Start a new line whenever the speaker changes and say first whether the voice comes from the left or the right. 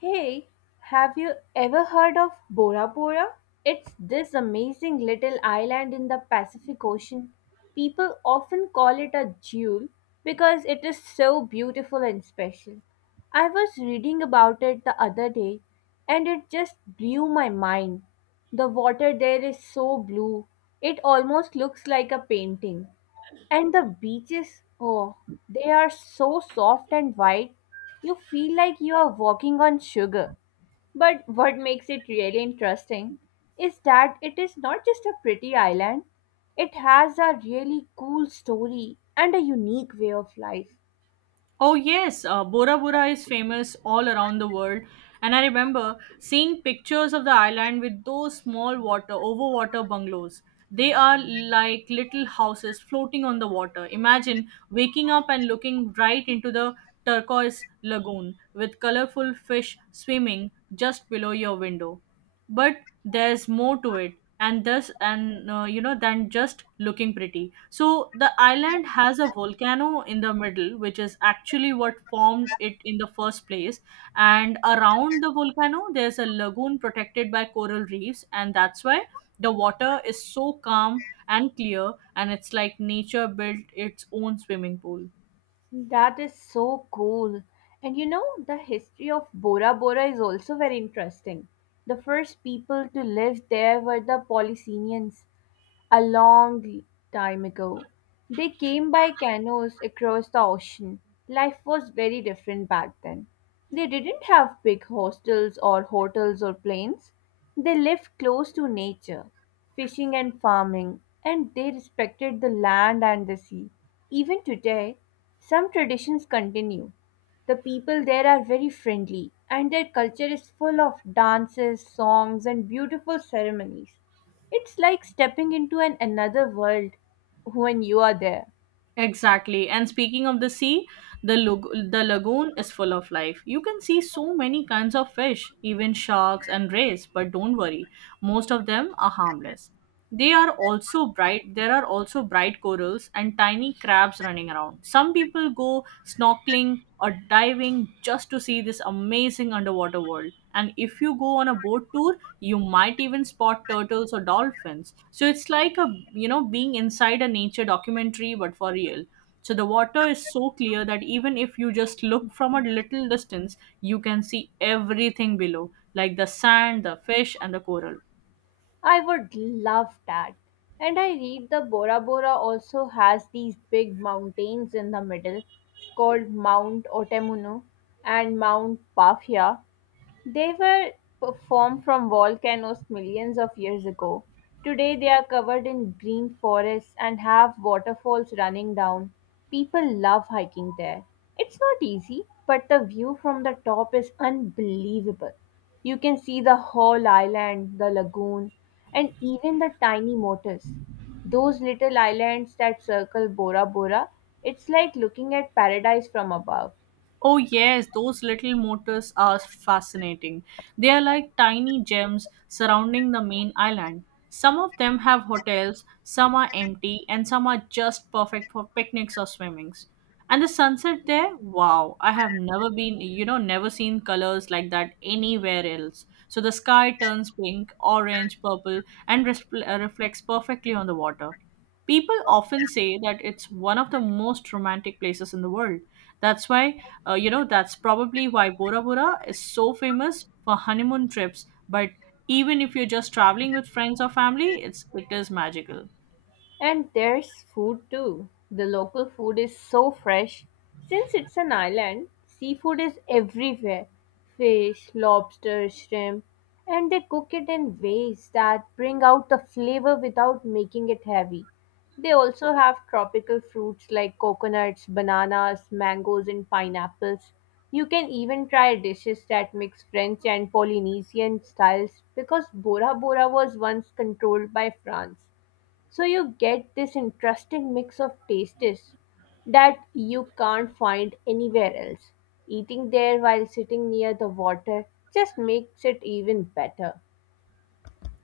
left: Hey, have you ever heard of Bora Bora? It's this amazing little island in the Pacific Ocean. People often call it a jewel because it is so beautiful and special. I was reading about it the other day and it just blew my mind. The water there is so blue, it almost looks like a painting. And the beaches, oh, they are so soft and white, you feel like you are walking on sugar. But what makes it really interesting is that it is not just a pretty island, it has a really cool story and a unique way of life.
right: Oh yes, Bora Bora is famous all around the world, and I remember seeing pictures of the island with those small water overwater bungalows. They are like little houses floating on the water. Imagine waking up and looking right into the turquoise lagoon with colorful fish swimming just below your window. But there's more to it, and thus and you know than just looking pretty. So the island has a volcano in the middle, which is actually what formed it in the first place. And around the volcano, there's a lagoon protected by coral reefs, and that's why the water is so calm and clear, and it's like nature built its own swimming pool.
left: That is so cool. And you know, the history of Bora Bora is also very interesting. The first people to live there were the Polynesians, a long time ago. They came by canoes across the ocean. Life was very different back then. They didn't have big hostels or hotels or planes. They lived close to nature, fishing and farming, and they respected the land and the sea. Even today, some traditions continue. The people there are very friendly, and their culture is full of dances, songs, and beautiful ceremonies. It's like stepping into an another world when you are there.
right: Exactly. And speaking of the sea, the lagoon is full of life. You can see so many kinds of fish, even sharks and rays, but don't worry, most of them are harmless. They are also bright There are also bright corals and tiny crabs running around. Some people go snorkeling or diving just to see this amazing underwater world, and if you go on a boat tour, you might even spot turtles or dolphins. So it's like a you know being inside a nature documentary but for real. So the water is so clear that even if you just look from a little distance, you can see everything below, like the sand, the fish, and the coral.
left: I would love that. And I read the Bora Bora also has these big mountains in the middle called Mount Otemunu and Mount Pafia. They were formed from volcanoes millions of years ago. Today they are covered in green forests and have waterfalls running down. People love hiking there. It's not easy, but the view from the top is unbelievable. You can see the whole island, the lagoon, and even the tiny motors. Those little islands that circle Bora Bora, it's like looking at paradise from above.
right: Oh, yes, those little motors are fascinating. They are like tiny gems surrounding the main island. Some of them have hotels, some are empty, and some are just perfect for picnics or swimmings. And the sunset there, wow, I have never been, you know, never seen colors like that anywhere else. So the sky turns pink, orange, purple, and reflects perfectly on the water. People often say that it's one of the most romantic places in the world. That's probably why Bora Bora is so famous for honeymoon trips. But even if you're just traveling with friends or family, it is magical.
left: And there's food too. The local food is so fresh. Since it's an island, seafood is everywhere: fish, lobster, shrimp. And they cook it in ways that bring out the flavor without making it heavy. They also have tropical fruits like coconuts, bananas, mangoes, and pineapples. You can even try dishes that mix French and Polynesian styles because Bora Bora was once controlled by France. So you get this interesting mix of tastes that you can't find anywhere else. Eating there while sitting near the water just makes it even better.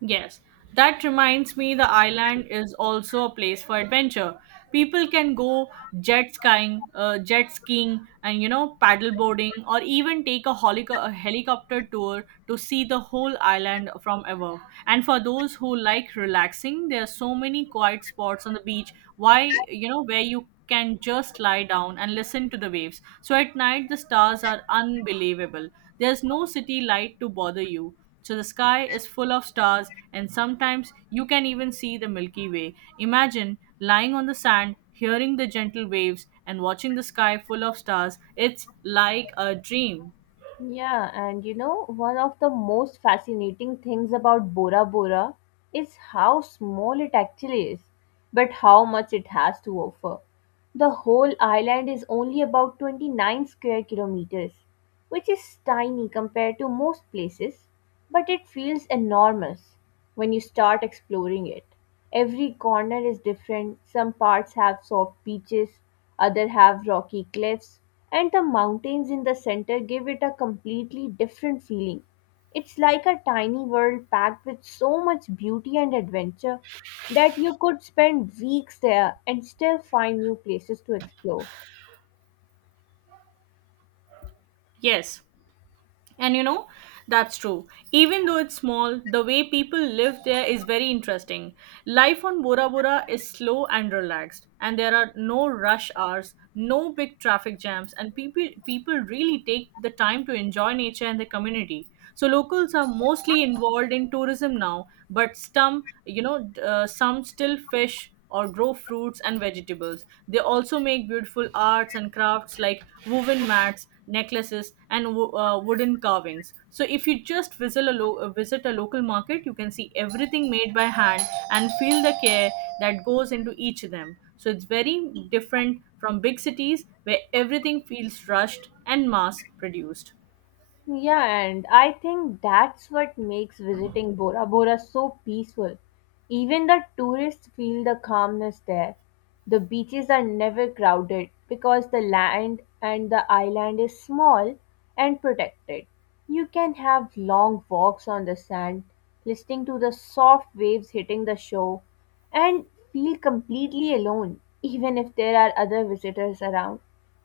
right: Yes, that reminds me, the island is also a place for adventure. People can go jet skiing, and paddle boarding, or even take a helicopter tour to see the whole island from above. And for those who like relaxing, there are so many quiet spots on the beach. Why you know where you can just lie down and listen to the waves. So at night the stars are unbelievable. There's no city light to bother you, so the sky is full of stars, and sometimes you can even see the Milky Way. Imagine lying on the sand, hearing the gentle waves, and watching the sky full of stars. It's like a dream.
left: Yeah, and you know, one of the most fascinating things about Bora Bora is how small it actually is, but how much it has to offer. The whole island is only about 29 square kilometers, which is tiny compared to most places, but it feels enormous when you start exploring it. Every corner is different. Some parts have soft beaches, others have rocky cliffs, and the mountains in the center give it a completely different feeling. It's like a tiny world packed with so much beauty and adventure that you could spend weeks there and still find new places to explore.
right: Yes, and that's true. Even though it's small, the way people live there is very interesting. Life on Bora Bora is slow and relaxed, and there are no rush hours, no big traffic jams, and people really take the time to enjoy nature and the community. So locals are mostly involved in tourism now, but some, you know, d- some still fish or grow fruits and vegetables. They also make beautiful arts and crafts like woven mats, necklaces, and wooden carvings. So if you just visit a local market, you can see everything made by hand and feel the care that goes into each of them. So it's very different from big cities where everything feels rushed and mass produced.
left: Yeah, and I think that's what makes visiting Bora Bora so peaceful. Even the tourists feel the calmness there. The beaches are never crowded because the land and the island is small and protected. You can have long walks on the sand, listening to the soft waves hitting the shore, and feel completely alone, even if there are other visitors around.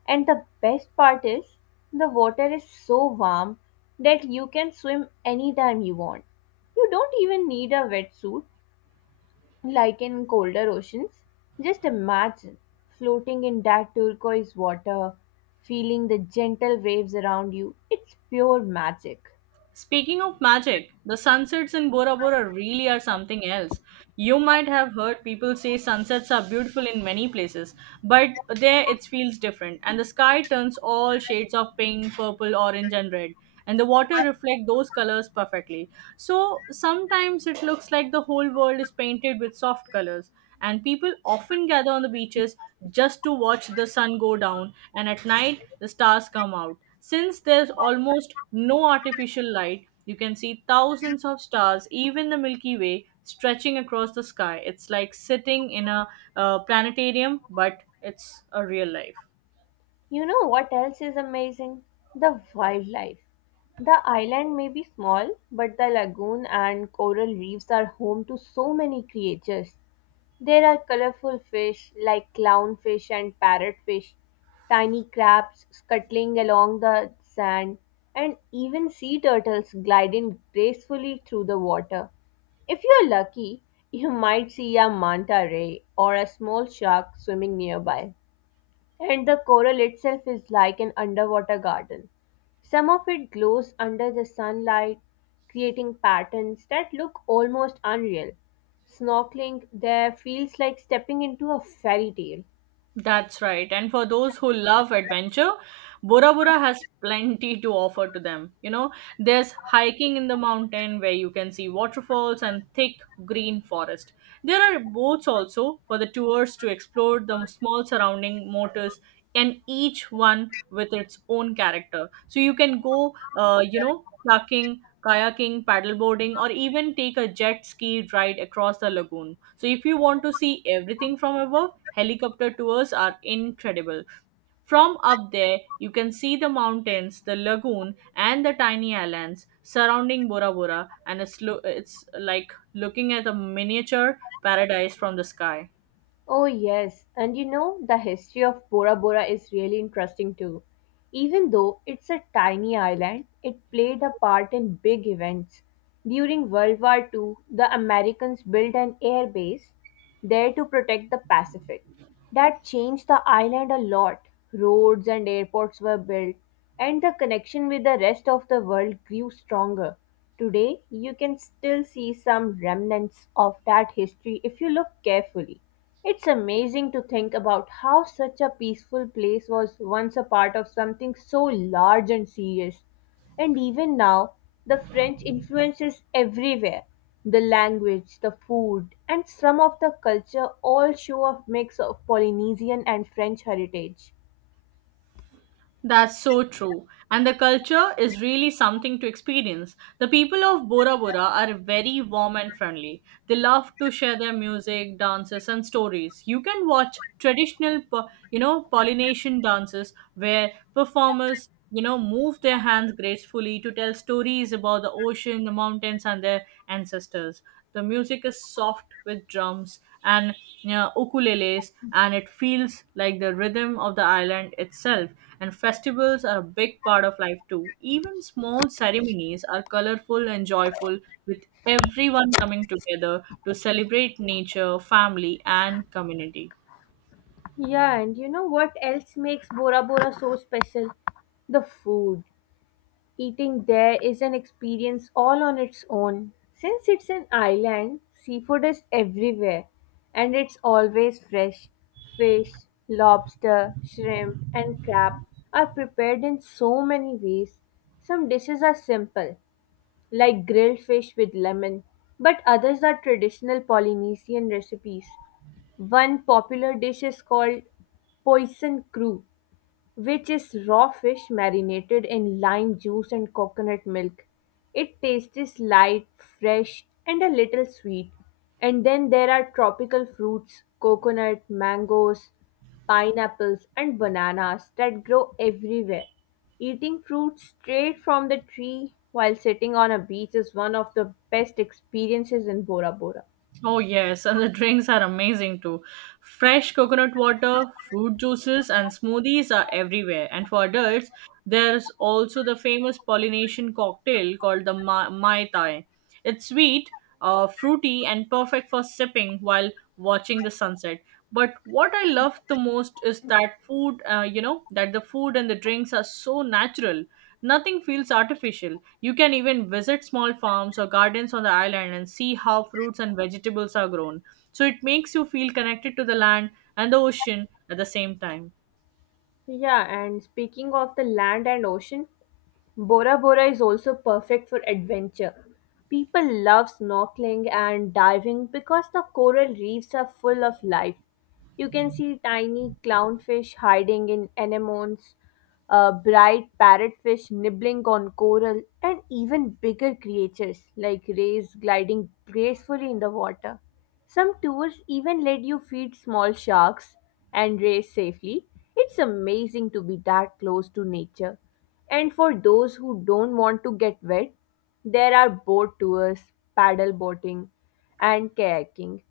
left: And the best part is, the water is so warm that you can swim anytime you want. You don't even need a wetsuit like in colder oceans. Just imagine floating in that turquoise water, feeling the gentle waves around you. It's pure magic.
right: Speaking of magic, the sunsets in Bora Bora really are something else. You might have heard people say sunsets are beautiful in many places, but there it feels different, and the sky turns all shades of pink, purple, orange, and red, and the water reflect those colors perfectly. So sometimes it looks like the whole world is painted with soft colors, and people often gather on the beaches just to watch the sun go down. And at night the stars come out. Since there's almost no artificial light, you can see thousands of stars, even the Milky Way stretching across the sky. It's like sitting in a planetarium, but it's a real life.
left: You know what else is amazing? The wildlife. The island may be small, but the lagoon and coral reefs are home to so many creatures. There are colorful fish like clownfish and parrotfish, tiny crabs scuttling along the sand, and even sea turtles gliding gracefully through the water. If you're lucky, you might see a manta ray or a small shark swimming nearby. And the coral itself is like an underwater garden. Some of it glows under the sunlight, creating patterns that look almost unreal. Snorkeling there feels like stepping into a fairy tale.
right: That's right. And for those who love adventure, Bora Bora has plenty to offer to them. You know, there's hiking in the mountain where you can see waterfalls and thick green forest. There are boats also for the tours to explore the small surrounding motors, and each one with its own character. So you can go, kayaking, paddleboarding, or even take a jet ski ride across the lagoon. So if you want to see everything from above, helicopter tours are incredible. From up there, you can see the mountains, the lagoon, and the tiny islands surrounding Bora Bora, and it's like looking at a miniature paradise from the sky.
left: Oh, yes, and you know, the history of Bora Bora is really interesting too. Even though it's a tiny island, it played a part in big events. During World War II, the Americans built an air base there to protect the Pacific. That changed the island a lot. Roads and airports were built, and the connection with the rest of the world grew stronger. Today, you can still see some remnants of that history if you look carefully. It's amazing to think about how such a peaceful place was once a part of something so large and serious. And even now, the French influence is everywhere. The language, the food, and some of the culture all show a mix of Polynesian and French heritage.
right: That's so true. And the culture is really something to experience. The people of Bora Bora are very warm and friendly. They love to share their music, dances, and stories. You can watch traditional, Po- you know, Polynesian dances where performers, move their hands gracefully to tell stories about the ocean, the mountains, and their ancestors. The music is soft with drums and, ukuleles, and it feels like the rhythm of the island itself. And festivals are a big part of life too. Even small ceremonies are colorful and joyful, with everyone coming together to celebrate nature, family, and community.
left: Yeah, and you know what else makes Bora Bora so special? The food. Eating there is an experience all on its own. Since it's an island, seafood is everywhere and it's always fresh. Fish, lobster, shrimp, and crab are prepared in so many ways. Some dishes are simple, like grilled fish with lemon, but others are traditional Polynesian recipes. One popular dish is called poison crew, which is raw fish marinated in lime juice and coconut milk. It tastes light, fresh, and a little sweet. And then there are tropical fruits, coconut, mangoes, pineapples, and bananas that grow everywhere. Eating fruit straight from the tree while sitting on a beach is one of the best experiences in Bora Bora.
right: Oh, yes, and the drinks are amazing too. Fresh coconut water, fruit juices, and smoothies are everywhere. And for adults, there's also the famous Polynesian cocktail called the Mai Tai. It's sweet, fruity, and perfect for sipping while watching the sunset. But what I love the most is that the food and the drinks are so natural. Nothing feels artificial. You can even visit small farms or gardens on the island and see how fruits and vegetables are grown. So it makes you feel connected to the land and the ocean at the same time.
left: Yeah, and speaking of the land and ocean, Bora Bora is also perfect for adventure. People love snorkeling and diving because the coral reefs are full of life. You can see tiny clownfish hiding in anemones, bright parrotfish nibbling on coral, and even bigger creatures like rays gliding gracefully in the water. Some tours even let you feed small sharks and rays safely. It's amazing to be that close to nature. And for those who don't want to get wet, there are boat tours, paddle boating, and kayaking.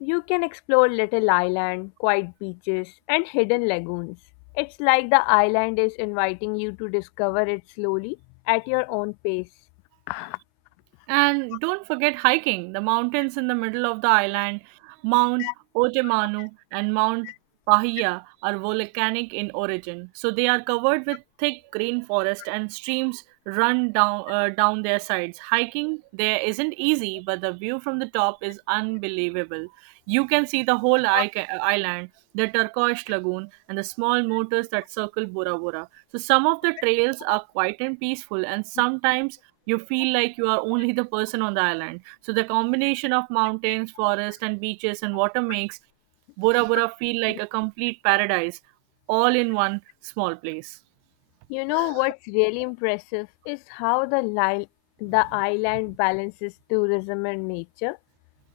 left: You can explore Little Island, quiet beaches, and hidden lagoons. It's like the island is inviting you to discover it slowly at your own pace.
right: And don't forget hiking the mountains in the middle of the island. Mount Otemanu and Mount Pahia are volcanic in origin, so they are covered with thick green forest and streams run down their sides. Hiking there isn't easy, but the view from the top is unbelievable. You can see the island, the turquoise lagoon, and the small motors that circle Bora Bora. So some of the trails are quiet and peaceful, and sometimes you feel like you are only the person on the island. So the combination of mountains, forest, and beaches and water makes Bora Bora feel like a complete paradise all in one small place.
left: You know what's really impressive is how the island balances tourism and nature.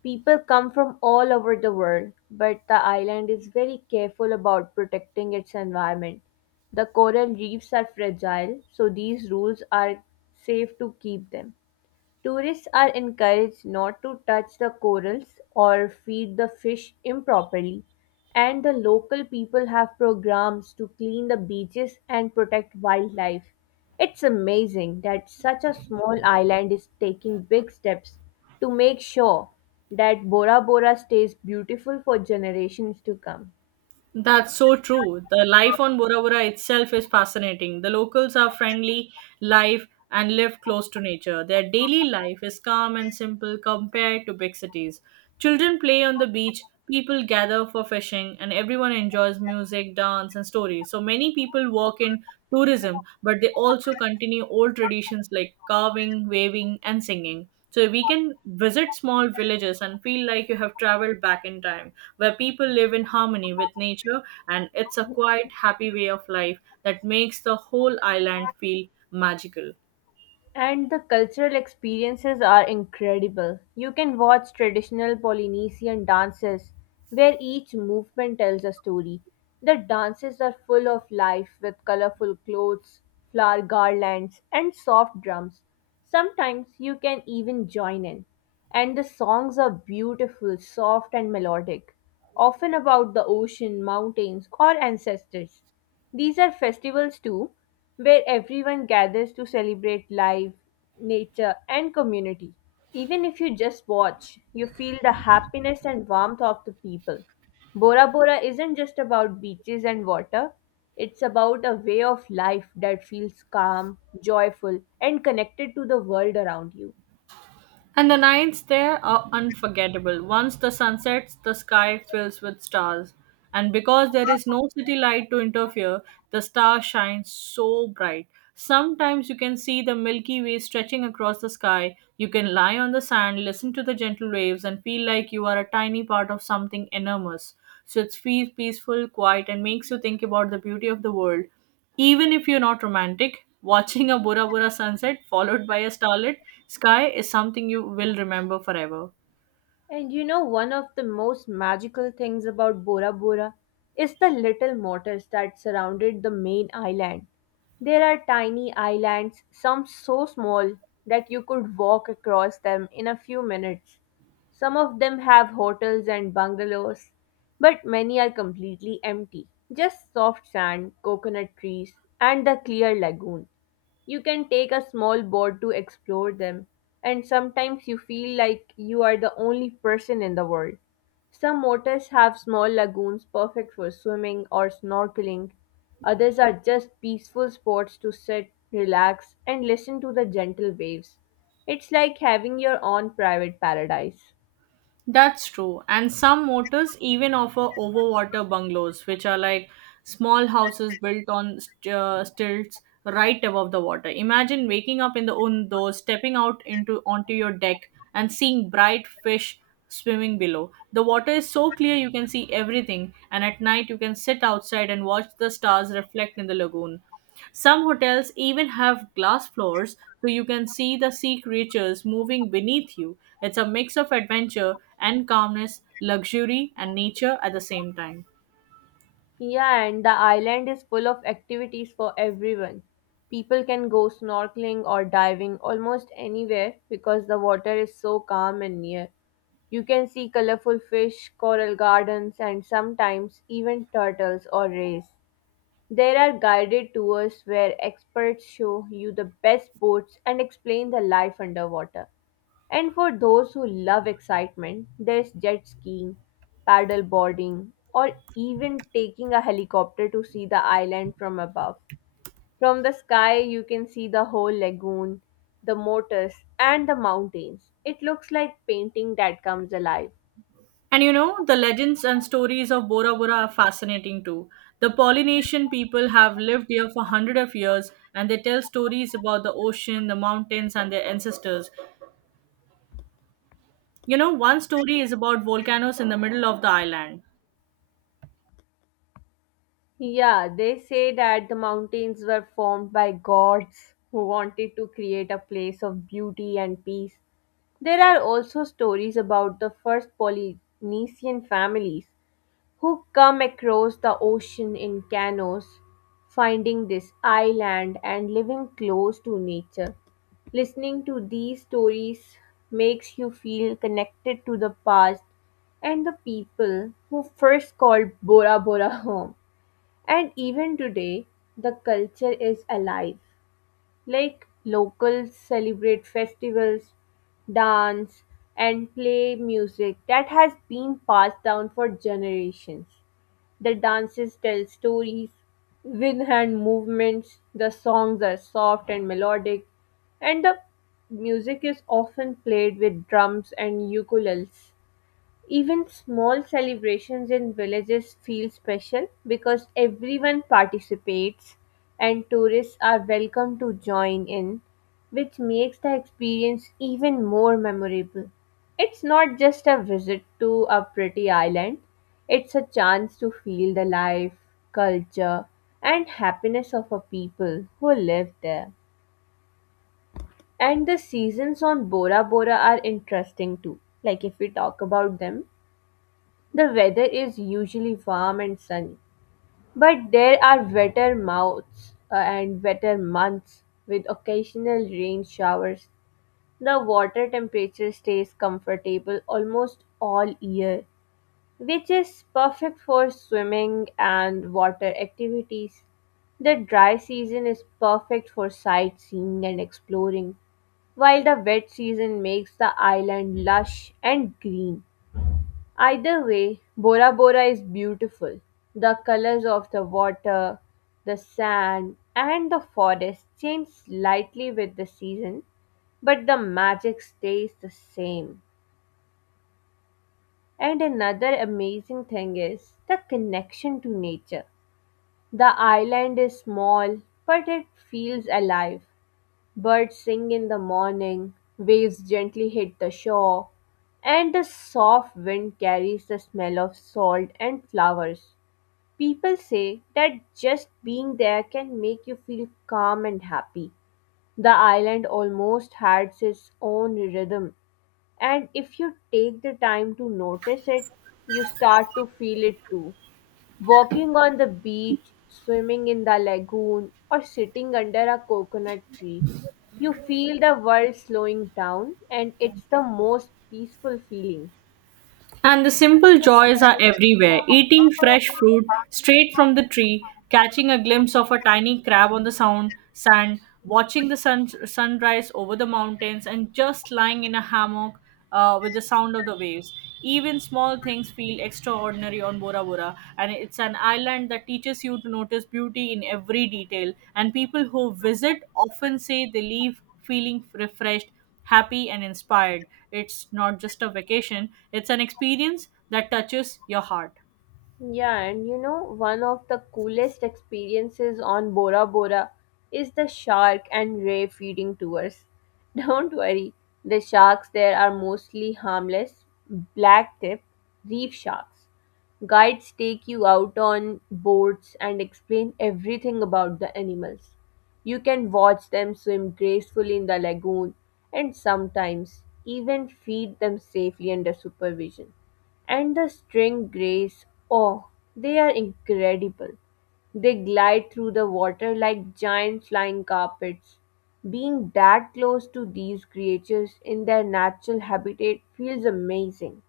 left: People come from all over the world, but the island is very careful about protecting its environment. The coral reefs are fragile, so these rules are safe to keep them. Tourists are encouraged not to touch the corals or feed the fish improperly, and the local people have programs to clean the beaches and protect wildlife. It's amazing that such a small island is taking big steps to make sure that Bora Bora stays beautiful for generations to come.
right: That's so true. The life on Bora Bora itself is fascinating. The locals are friendly, live close to nature. Their daily life is calm and simple compared to big cities. Children play on the beach, people gather for fishing, and everyone enjoys music, dance, and stories. So many people work in tourism, but they also continue old traditions like carving, waving, and singing. So we can visit small villages and feel like you have traveled back in time where people live in harmony with nature, and it's a quiet, happy way of life that makes the whole island feel magical.
left: And the cultural experiences are incredible. You can watch traditional Polynesian dances where each movement tells a story. The dances are full of life with colorful clothes, flower garlands, and soft drums. Sometimes you can even join in. And the songs are beautiful, soft, and melodic, often about the ocean, mountains, or ancestors. These are festivals too, where everyone gathers to celebrate life, nature, and community. Even if you just watch, you feel the happiness and warmth of the people. Bora Bora isn't just about beaches and water, it's about a way of life that feels calm, joyful, and connected to the world around you.
right: And the nights there are unforgettable. Once the sun sets, the sky fills with stars. And because there is no city light to interfere, the star shines so bright. Sometimes you can see the Milky Way stretching across the sky. You can lie on the sand, listen to the gentle waves, and feel like you are a tiny part of something enormous. So it's feels peaceful, quiet, and makes you think about the beauty of the world. Even if you're not romantic, watching a Bora Bora sunset followed by a starlit sky is something you will remember forever.
left: And you know, one of the most magical things about Bora Bora is the little waters that surrounded the main island. There are tiny islands, some so small that you could walk across them in a few minutes. Some of them have hotels and bungalows, but many are completely empty. Just soft sand, coconut trees, and the clear lagoon. You can take a small boat to explore them, and sometimes you feel like you are the only person in the world. Some waters have small lagoons perfect for swimming or snorkeling. Others are just peaceful spots to sit, relax, and listen to the gentle waves. It's like having your own private paradise.
right: That's true. And some motels even offer overwater bungalows, which are like small houses built on stilts right above the water. Imagine waking up in the undo, stepping out into onto your deck and seeing bright fish swimming below. The water is so clear you can see everything, and at night you can sit outside and watch the stars reflect in the lagoon. Some hotels even have glass floors so you can see the sea creatures moving beneath you. It's a mix of adventure and calmness, luxury and nature at the same time.
left: Yeah, and the island is full of activities for everyone. People can go snorkeling or diving almost anywhere because the water is so calm and near. You can see colorful fish, coral gardens, and sometimes even turtles or rays. There are guided tours where experts show you the best boats and explain the life underwater. And for those who love excitement, there's jet skiing, paddle boarding, or even taking a helicopter to see the island from above. From the sky, you can see the whole lagoon, the motors, and the mountains. It looks like painting that comes alive.
right: And you know, the legends and stories of Bora Bora are fascinating too. The Polynesian people have lived here for hundreds of years, and they tell stories about the ocean, the mountains, and their ancestors. You know, one story is about volcanoes in the middle of the island.
left: Yeah, they say that the mountains were formed by gods who wanted to create a place of beauty and peace. There are also stories about the first Polynesian families who come across the ocean in canoes, finding this island and living close to nature. Listening to these stories makes you feel connected to the past and the people who first called Bora Bora home. And even today, the culture is alive. Like locals celebrate festivals, dance, and play music that has been passed down for generations. The dances tell stories with hand movements, the songs are soft and melodic, and the music is often played with drums and ukuleles. Even small celebrations in villages feel special because everyone participates and tourists are welcome to join in, which makes the experience even more memorable. It's not just a visit to a pretty island, it's a chance to feel the life, culture, and happiness of a people who live there. And the seasons on Bora Bora are interesting too. Like if we talk about them, the weather is usually warm and sunny, but there are wetter mouths and wetter months with occasional rain showers. The water temperature stays comfortable almost all year, which is perfect for swimming and water activities. The dry season is perfect for sightseeing and exploring, while the wet season makes the island lush and green. Either way, Bora Bora is beautiful. The colors of the water, the sand, and the forest change slightly with the season, but the magic stays the same. And another amazing thing is the connection to nature. The island is small, but it feels alive. Birds sing in the morning, waves gently hit the shore, and the soft wind carries the smell of salt and flowers. People say that just being there can make you feel calm and happy. The island almost has its own rhythm, and if you take the time to notice it, you start to feel it too. Walking on the beach, swimming in the lagoon, or sitting under a coconut tree, you feel the world slowing down, and it's the most peaceful feeling.
right: And the simple joys are everywhere: eating fresh fruit straight from the tree, catching a glimpse of a tiny crab on the sand, watching the sunrise over the mountains, and just lying in a hammock with the sound of the waves. Even small things feel extraordinary on Bora Bora, and it's an island that teaches you to notice beauty in every detail. And people who visit often say they leave feeling refreshed, happy, and inspired. It's not just a vacation, it's an experience that touches your heart.
left: Yeah, and you know, one of the coolest experiences on Bora Bora is the shark and ray feeding tours. Don't worry, the sharks there are mostly harmless, black tip, reef sharks. Guides take you out on boats and explain everything about the animals. You can watch them swim gracefully in the lagoon and sometimes even feed them safely under supervision. And the string grays, oh, they are incredible. They glide through the water like giant flying carpets. Being that close to these creatures in their natural habitat feels amazing.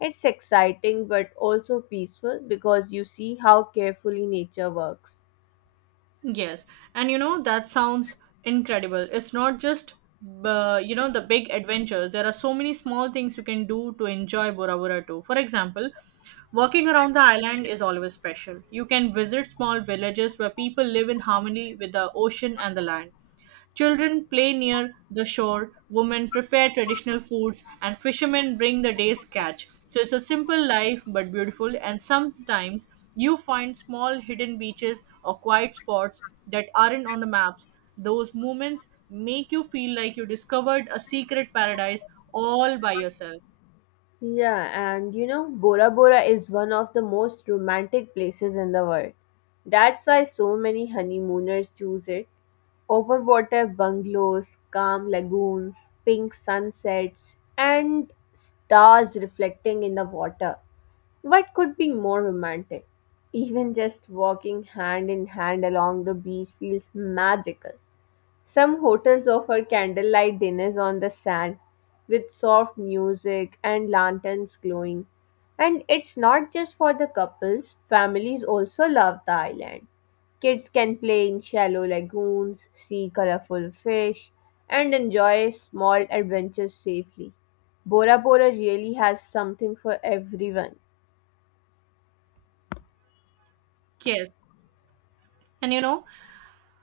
left: It's exciting but also peaceful because you see how carefully nature works.
right: Yes, and you know that sounds incredible. It's not just you know the big adventure. There are so many small things you can do to enjoy Bora Bora too. For example, walking around the island is always special. You can visit small villages where people live in harmony with the ocean and the land. Children play near the shore, women prepare traditional foods, and fishermen bring the day's catch. So it's a simple life but beautiful, and sometimes you find small hidden beaches or quiet spots that aren't on the maps. Those moments make you feel like you discovered a secret paradise all by yourself.
left: Yeah, and you know, Bora Bora is one of the most romantic places in the world. That's why so many honeymooners choose it. Overwater bungalows, calm lagoons, pink sunsets, and stars reflecting in the water. What could be more romantic? Even just walking hand in hand along the beach feels magical. Some hotels offer candlelight dinners on the sand with soft music and lanterns glowing. And it's not just for the couples, families also love the island. Kids can play in shallow lagoons, see colorful fish, and enjoy small adventures safely. Bora Bora really has something for everyone.
right: Yes. And you know,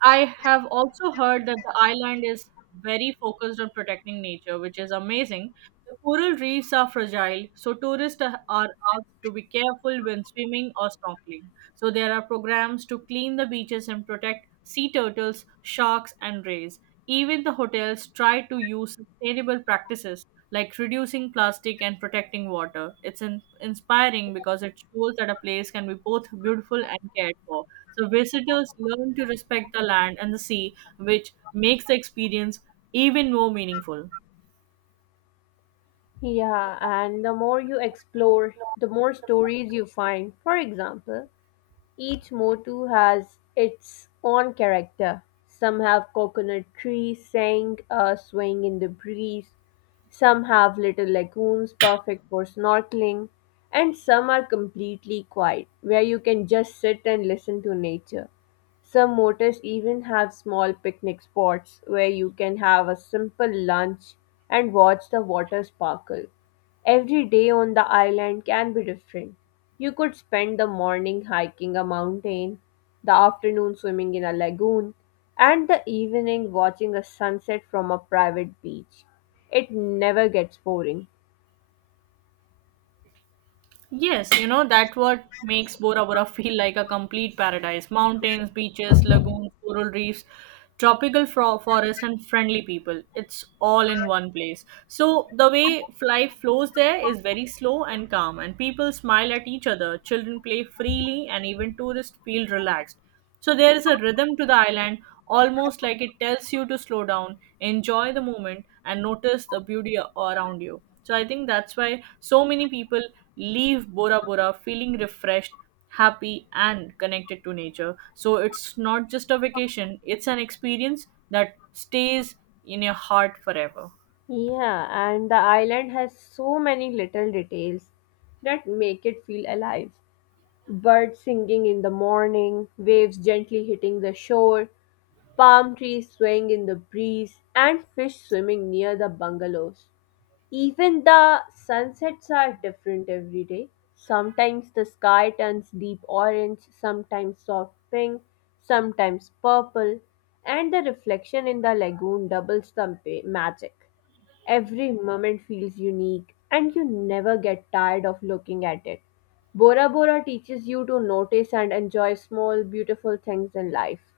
right: I have also heard that the island is very focused on protecting nature, which is amazing. The coral reefs are fragile, so tourists are asked to be careful when swimming or snorkeling. So there are programs to clean the beaches and protect sea turtles, sharks, and rays. Even the hotels try to use sustainable practices like reducing plastic and protecting water. It's inspiring because it shows that a place can be both beautiful and cared for. So visitors learn to respect the land and the sea, which makes the experience even more meaningful.
left: Yeah, and the more you explore, the more stories you find. For example, each motu has its own character. Some have coconut trees saying swaying in the breeze, some have little lagoons perfect for snorkeling, and some are completely quiet, where you can just sit and listen to nature. Some motus even have small picnic spots where you can have a simple lunch and watch the water sparkle. Every day on the island can be different. You could spend the morning hiking a mountain, the afternoon swimming in a lagoon, and the evening watching a sunset from a private beach. It never gets boring.
right: Yes, you know, that what makes Bora Bora feel like a complete paradise. Mountains, beaches, lagoons, coral reefs, tropical forest, and friendly people. It's all in one place. So, the way life flows there is very slow and calm, and people smile at each other. Children play freely, and even tourists feel relaxed. So there is a rhythm to the island, almost like it tells you to slow down, enjoy the moment, and notice the beauty around you. So I think that's why so many people leave Bora Bora feeling refreshed, happy, and connected to nature. So it's not just a vacation, it's an experience that stays in your heart forever.
left: Yeah, and the island has so many little details that make it feel alive. Birds singing in the morning, waves gently hitting the shore, palm trees swaying in the breeze, and fish swimming near the bungalows. Even the sunsets are different every day. Sometimes the sky turns deep orange, sometimes soft pink, sometimes purple, and the reflection in the lagoon doubles the magic. Every moment feels unique, and you never get tired of looking at it. Bora Bora teaches you to notice and enjoy small, beautiful things in life.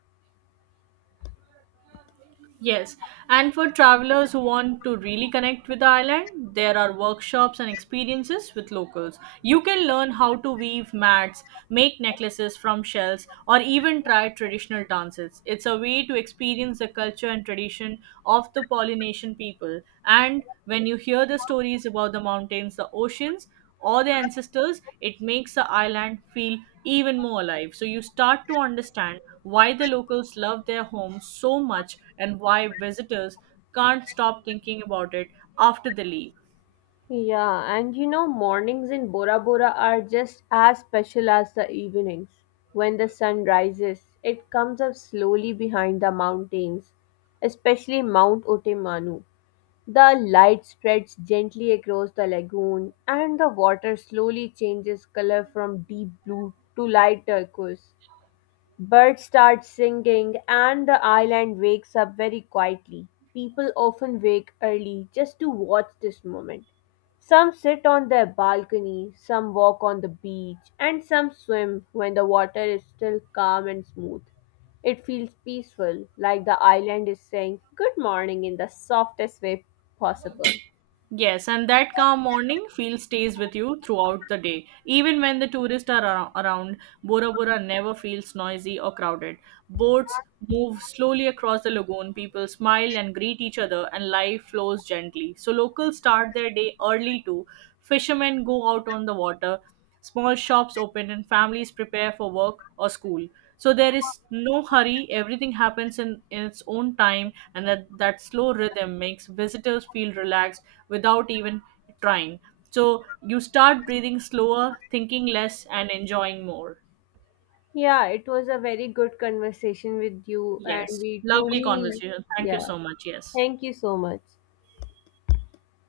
right: Yes, and for travelers who want to really connect with the island, there are workshops and experiences with locals. You can learn how to weave mats, make necklaces from shells, or even try traditional dances. It's a way to experience the culture and tradition of the Polynesian people. And when you hear the stories about the mountains, the oceans, or their ancestors, it makes the island feel even more alive. So you start to understand why the locals love their home so much and why visitors can't stop thinking about it after they leave.
left: Yeah, and you know, mornings in Bora Bora are just as special as the evenings. When the sun rises, it comes up slowly behind the mountains, especially Mount Otemanu. The light spreads gently across the lagoon, and the water slowly changes color from deep blue to light turquoise. Birds start singing, and the island wakes up very quietly. People often wake early just to watch this moment. Some sit on their balcony, some walk on the beach, and some swim when the water is still calm and smooth. It feels peaceful, like the island is saying good morning in the softest way possible.
right: Yes, and that calm morning feel stays with you throughout the day. Even when the tourists are around, Bora Bora never feels noisy or crowded. Boats move slowly across the lagoon, people smile and greet each other, and life flows gently. So, locals start their day early too. Fishermen go out on the water, small shops open and families prepare for work or school. So there is no hurry, everything happens in its own time, and that slow rhythm makes visitors feel relaxed without even trying. So you start breathing slower, thinking less, and enjoying more.
left: Yeah, it was a very good conversation with you, and
right: Yes.
left: we
right: Lovely
left: truly,
right: conversation. Thank you
left: yeah,
right: so much. Yes.
left: thank you so much.